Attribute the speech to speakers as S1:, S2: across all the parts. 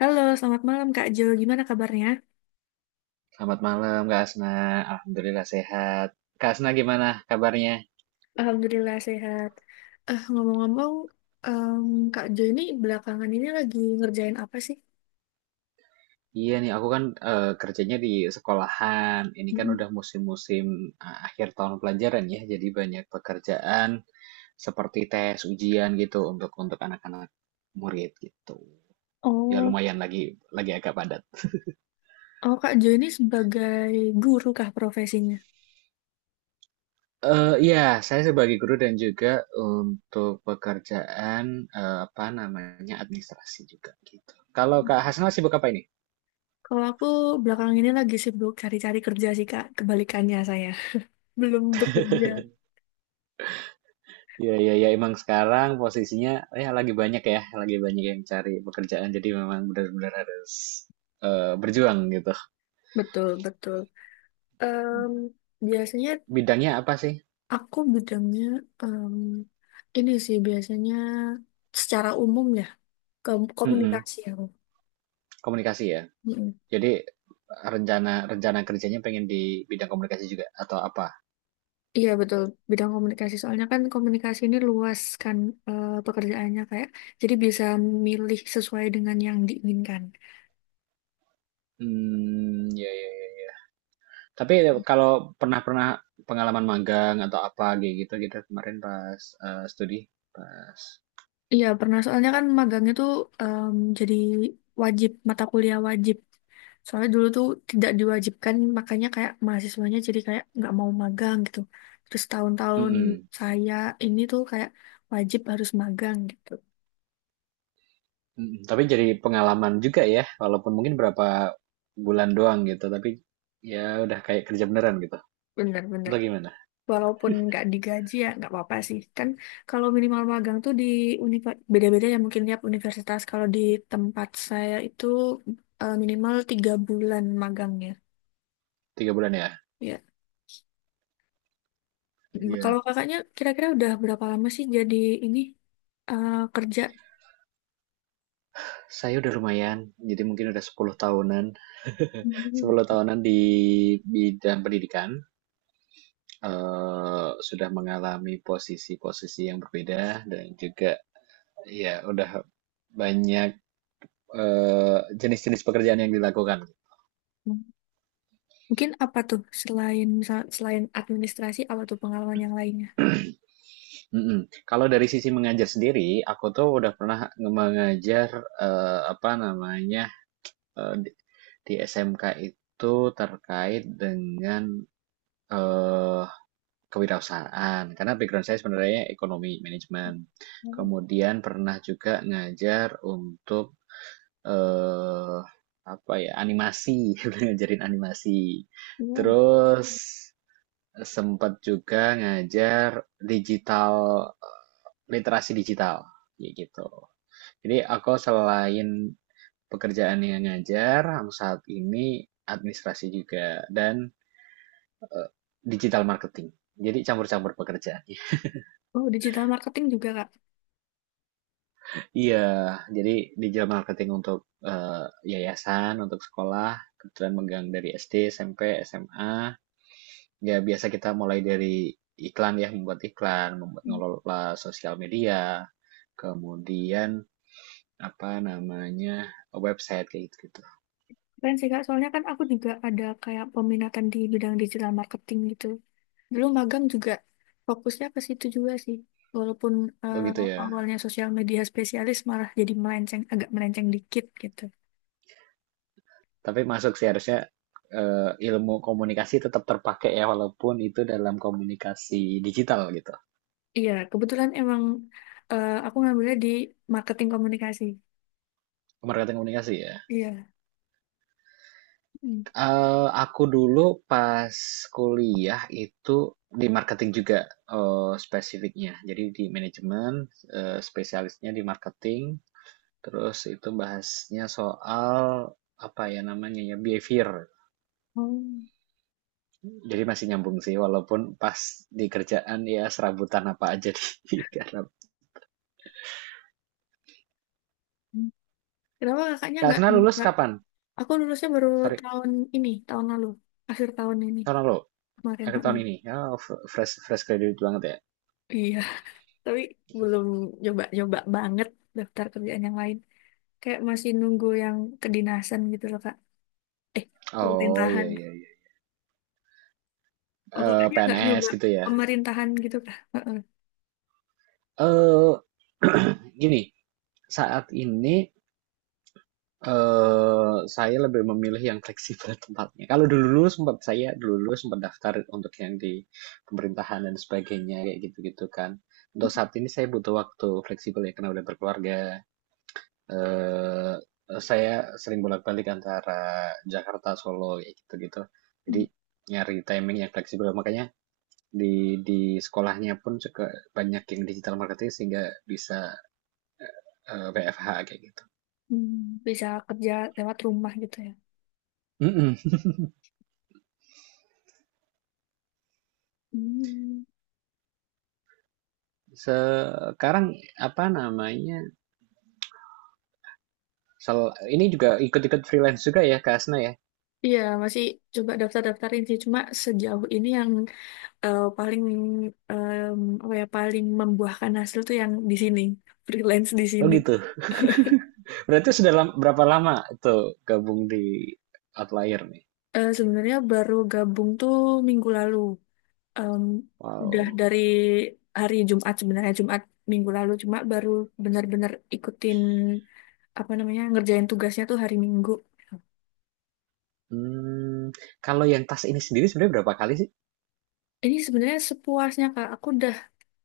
S1: Halo, selamat malam Kak Jo. Gimana kabarnya?
S2: Selamat malam Kak Asna, Alhamdulillah sehat. Kak Asna gimana kabarnya?
S1: Alhamdulillah sehat. Ngomong-ngomong, em, Kak Jo ini belakangan ini lagi ngerjain apa sih?
S2: Iya nih, aku kan kerjanya di sekolahan. Ini kan
S1: Mm-mm.
S2: udah musim-musim akhir tahun pelajaran ya, jadi banyak pekerjaan seperti tes, ujian gitu untuk anak-anak murid gitu. Ya
S1: Oh,
S2: lumayan lagi agak padat.
S1: oh Kak Jo ini sebagai guru kah profesinya?
S2: Ya, saya sebagai guru dan juga untuk pekerjaan apa namanya administrasi juga gitu. Kalau Kak Hasna sibuk apa ini?
S1: Kalau aku belakangan ini lagi sibuk cari-cari kerja sih Kak, kebalikannya saya. Belum bekerja.
S2: Iya, iya, iya. Emang sekarang posisinya ya, lagi banyak yang cari pekerjaan. Jadi memang benar-benar harus berjuang gitu.
S1: Betul, betul. Em, biasanya
S2: Bidangnya apa sih?
S1: aku bidangnya em, ini sih biasanya secara umum ya, ke
S2: Mm-mm,
S1: komunikasi aku.
S2: komunikasi ya. Jadi rencana rencana kerjanya pengen di bidang komunikasi juga atau apa?
S1: Iya betul bidang komunikasi soalnya kan komunikasi ini luas kan pekerjaannya kayak jadi bisa milih sesuai dengan yang diinginkan.
S2: Hmm, ya, ya, ya, ya. Tapi kalau pernah pernah pengalaman magang atau apa kayak gitu gitu kemarin pas studi, pas.
S1: Iya pernah soalnya kan magang itu jadi wajib mata kuliah wajib. Soalnya dulu tuh tidak diwajibkan makanya kayak mahasiswanya jadi kayak nggak mau magang gitu. Terus tahun-tahun
S2: Mm-mm.
S1: saya ini tuh kayak wajib harus magang gitu.
S2: Mhm, tapi jadi pengalaman juga ya, walaupun mungkin berapa bulan doang gitu, tapi ya udah kayak kerja beneran gitu.
S1: Bener-bener.
S2: Atau gimana?
S1: Walaupun nggak digaji ya nggak apa-apa sih kan kalau minimal magang tuh di beda-beda ya mungkin tiap universitas kalau di tempat saya itu minimal 3 bulan magangnya
S2: 3 bulan ya?
S1: ya. Mm, kalau
S2: Iya.
S1: kakaknya kira-kira udah berapa lama sih jadi ini kerja.
S2: Saya udah lumayan, jadi mungkin udah 10 tahunan.
S1: Hmm.
S2: 10 tahunan di bidang pendidikan, sudah mengalami posisi-posisi yang berbeda dan juga ya udah banyak jenis-jenis pekerjaan yang dilakukan.
S1: Mungkin apa tuh selain misal selain administrasi apa tuh pengalaman yang lainnya?
S2: Mhm. Kalau dari sisi mengajar sendiri, aku tuh udah pernah mengajar, apa namanya, eee, di di SMK itu terkait dengan, eee, kewirausahaan. Karena background saya sebenarnya ekonomi, manajemen. Kemudian pernah juga ngajar untuk, eee, apa ya, animasi, ngajarin animasi. Mmm.
S1: Hmm.
S2: Terus sempat juga ngajar digital, literasi digital, kayak gitu. Jadi aku selain pekerjaan yang ngajar, aku saat ini administrasi juga dan eh, digital marketing. Jadi campur-campur pekerjaan.
S1: Oh, digital marketing juga, Kak.
S2: Iya, jadi digital marketing untuk eh, yayasan, untuk sekolah, kebetulan megang dari SD, SMP, SMA. Ya biasa kita mulai dari iklan ya, membuat iklan, membuat ngelola sosial media. Kemudian apa namanya, website kayak gitu gitu.
S1: Keren sih Kak, soalnya kan aku juga ada kayak peminatan di bidang digital marketing gitu. Dulu magang juga fokusnya ke situ juga sih. Walaupun
S2: Oh
S1: eh,
S2: gitu ya.
S1: awalnya sosial media spesialis malah jadi melenceng, agak melenceng dikit gitu.
S2: Tapi masuk sih harusnya ilmu komunikasi tetap terpakai ya walaupun itu dalam komunikasi digital gitu.
S1: Iya, kebetulan emang aku ngambilnya di marketing komunikasi.
S2: Marketing komunikasi ya.
S1: Iya. Hmm.
S2: Eh, aku dulu pas kuliah itu di marketing juga spesifiknya. Jadi di manajemen, spesialisnya di marketing. Terus itu bahasnya soal apa ya namanya ya behavior.
S1: Oh.
S2: Jadi masih nyambung sih, walaupun pas di kerjaan ya serabutan apa aja di karena
S1: Hmm. Kenapa kakaknya
S2: Kak
S1: nggak
S2: Asna lulus
S1: nyoba?
S2: kapan?
S1: Aku lulusnya baru
S2: Sorry,
S1: tahun ini, tahun lalu. Akhir tahun ini,
S2: tahun lalu,
S1: kemarin.
S2: akhir tahun
S1: Heeh.
S2: ini. Oh, fresh fresh graduate banget ya.
S1: Iya. Tapi belum nyoba-nyoba banget daftar kerjaan yang lain. Kayak masih nunggu yang kedinasan gitu loh, Kak. Eh,
S2: Oh
S1: pemerintahan.
S2: iya iya iya.
S1: Oh,
S2: Eh,
S1: kakaknya nggak
S2: PNS
S1: nyoba
S2: gitu ya.
S1: pemerintahan gitu, Kak? Heeh.
S2: Eh gini, saat ini saya lebih memilih yang fleksibel tempatnya. Kalau dulu sempat saya dulu dulu sempat daftar untuk yang di pemerintahan dan sebagainya kayak gitu-gitu kan. Untuk saat ini saya butuh waktu fleksibel ya karena udah berkeluarga eh saya sering bolak-balik antara Jakarta, Solo, kayak gitu-gitu. Jadi nyari timing yang fleksibel. Makanya di sekolahnya pun juga banyak yang digital marketing sehingga bisa WFH kayak gitu.
S1: Hmm. Bisa kerja lewat rumah gitu ya.
S2: Mm-mm.
S1: Hmm.
S2: Sekarang apa namanya? Ini juga ikut-ikut freelance juga ya, Kak Asna ya?
S1: Iya, masih coba daftar-daftarin sih. Cuma sejauh ini yang paling em, apa ya, paling membuahkan hasil tuh yang di sini, freelance di
S2: Oh
S1: sini.
S2: gitu. Berarti sudah berapa lama tuh gabung di Outlier nih?
S1: Sebenarnya baru gabung tuh minggu lalu. em, udah
S2: Wow.
S1: dari hari Jumat sebenarnya Jumat minggu lalu cuma baru benar-benar ikutin apa namanya ngerjain tugasnya tuh hari Minggu.
S2: Hmm, kalau yang tas ini sendiri sebenarnya berapa kali sih?
S1: Ini sebenarnya sepuasnya Kak. Aku udah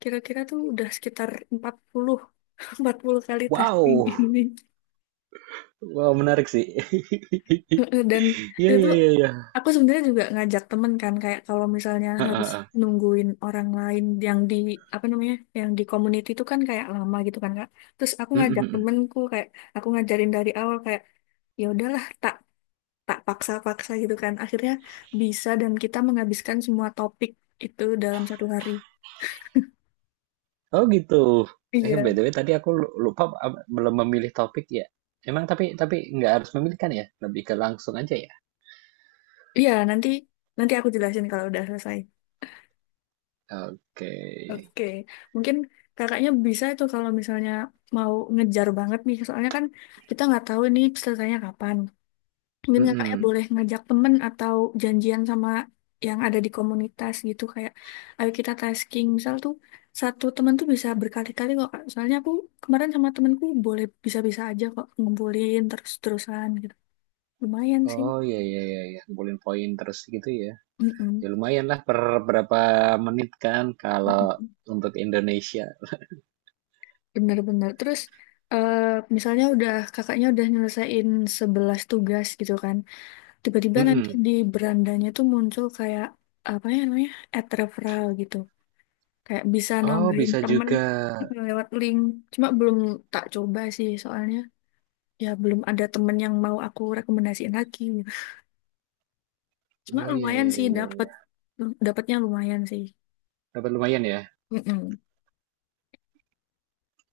S1: kira-kira tuh udah sekitar 40 40 kali testing
S2: Wow,
S1: ini.
S2: wow menarik sih.
S1: Dan
S2: Iya
S1: itu
S2: iya
S1: tuh
S2: iya iya.
S1: aku sebenarnya juga ngajak temen kan kayak kalau misalnya
S2: Heeh,
S1: harus
S2: heeh.
S1: nungguin orang lain yang di apa namanya yang di community itu kan kayak lama gitu kan Kak. Terus aku
S2: Mm, mm,
S1: ngajak
S2: mm.
S1: temenku kayak aku ngajarin dari awal kayak ya udahlah tak tak paksa-paksa gitu kan. Akhirnya bisa dan kita menghabiskan semua topik itu dalam satu hari.
S2: Oh gitu. Eh
S1: Iya.
S2: BTW tadi aku lupa belum memilih topik ya. Emang tapi nggak harus memilih kan ya? Lebih ke langsung aja ya.
S1: Iya, nanti nanti aku jelasin kalau udah selesai.
S2: Oke.
S1: Oke, mungkin kakaknya bisa itu kalau misalnya mau ngejar banget nih, soalnya kan kita nggak tahu nih pesertanya kapan. Mungkin kakaknya
S2: Mm-mm.
S1: boleh ngajak temen atau janjian sama yang ada di komunitas gitu, kayak ayo kita tasking. Misal tuh satu temen tuh bisa berkali-kali kok, Kak. Soalnya aku kemarin sama temenku boleh bisa-bisa aja kok ngumpulin terus-terusan gitu. Lumayan sih.
S2: Oh iya iya iya iya. Ngumpulin poin terus gitu ya.
S1: Mm-mm.
S2: Ya lumayan lah per berapa menit kan kalau
S1: Mm-mm.
S2: untuk Indonesia.
S1: Benar-benar. Terus eh, misalnya udah kakaknya udah nyelesain 11 tugas gitu kan. Tiba-tiba nanti
S2: Mm-mm.
S1: di berandanya tuh muncul kayak apa ya namanya? Ad referral gitu. Kayak bisa
S2: Oh
S1: nambahin
S2: bisa
S1: temen
S2: juga.
S1: lewat link. Cuma belum tak coba sih soalnya ya belum ada temen yang mau aku rekomendasiin lagi. Gitu. Cuma
S2: Oh iya
S1: lumayan
S2: iya
S1: sih
S2: iya.
S1: dapet
S2: Iya.
S1: dapetnya lumayan sih.
S2: Dapat lumayan ya.
S1: Mm-mm.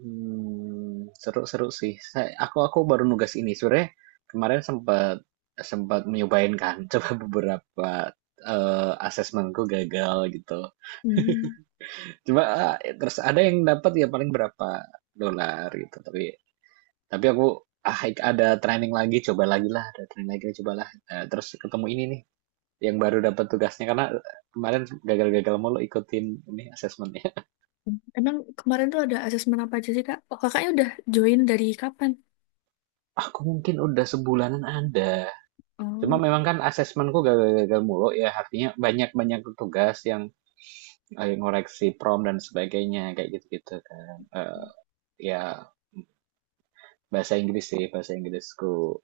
S2: Hmm, seru-seru sih. Aku baru nugas ini sore. Kemarin sempat sempat nyobain kan. Coba beberapa asesmenku gagal gitu.
S1: Hmm.
S2: Cuma ah, terus ada yang dapat ya paling berapa dolar gitu. Tapi aku ah ada training lagi, coba lagi lah, ada training lagi, coba lah. Eh, terus ketemu ini nih yang baru dapat tugasnya karena kemarin gagal-gagal mulu ikutin ini asesmennya.
S1: Emang kemarin tuh ada asesmen apa aja sih, Kak? Oh, kakaknya udah join dari kapan?
S2: Aku mungkin udah sebulanan ada. Cuma
S1: Oh.
S2: memang kan asesmenku gagal-gagal mulu ya, artinya banyak-banyak tugas yang ngoreksi prom dan sebagainya, kayak gitu-gitu kan. Ya, bahasa Inggris sih, bahasa Inggrisku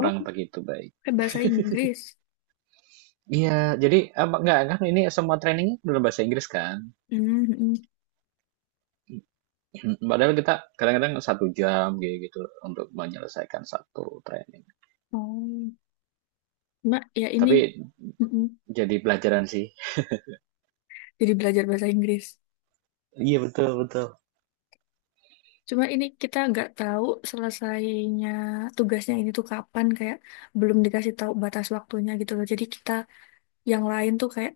S1: Oh,
S2: begitu baik.
S1: pakai bahasa Inggris.
S2: Iya, jadi apa enggak kan ini semua trainingnya dalam bahasa Inggris kan.
S1: Hmm, hmm.
S2: Padahal kita kadang-kadang 1 jam kayak gitu untuk menyelesaikan 1 training.
S1: Oh, Mbak, ya ini
S2: Tapi
S1: hmm.
S2: jadi pelajaran sih.
S1: Jadi belajar bahasa Inggris.
S2: Iya betul betul.
S1: Cuma ini kita nggak tahu selesainya tugasnya ini tuh kapan, kayak belum dikasih tahu batas waktunya gitu loh. Jadi kita yang lain tuh kayak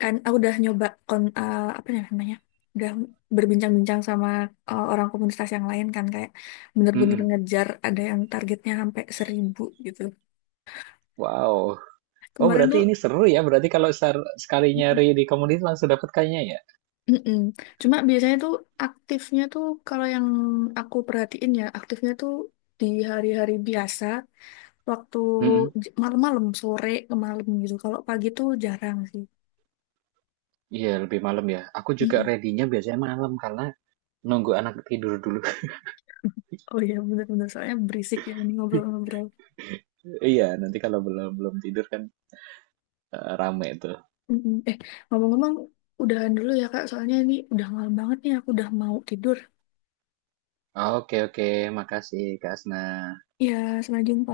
S1: kan aku udah nyoba apa ya namanya? Udah berbincang-bincang sama orang komunitas yang lain kan kayak bener-bener
S2: Mm-mm.
S1: ngejar ada yang targetnya sampai 1.000 gitu.
S2: Wow. Oh
S1: Kemarin
S2: berarti
S1: tuh
S2: ini seru ya. Berarti kalau sekali
S1: hmm,
S2: nyari di komunitas langsung dapat kayaknya ya.
S1: mm-mm. Cuma biasanya tuh aktifnya tuh kalau yang aku perhatiin ya aktifnya tuh di hari-hari biasa waktu
S2: Mhm,
S1: malam-malam sore ke malam gitu. Kalau pagi tuh jarang sih.
S2: iya lebih malam ya. Aku juga
S1: Mm-mm.
S2: ready-nya biasanya malam karena nunggu anak tidur dulu.
S1: Oh iya bener-bener soalnya berisik ya ini ngobrol-ngobrol.
S2: Iya, nanti kalau belum belum tidur kan rame tuh.
S1: Mm-mm. Eh, ngomong-ngomong udahan dulu ya Kak soalnya ini udah malam banget nih aku udah mau tidur.
S2: Oke, oke, makasih Kak Asna.
S1: Ya sampai jumpa.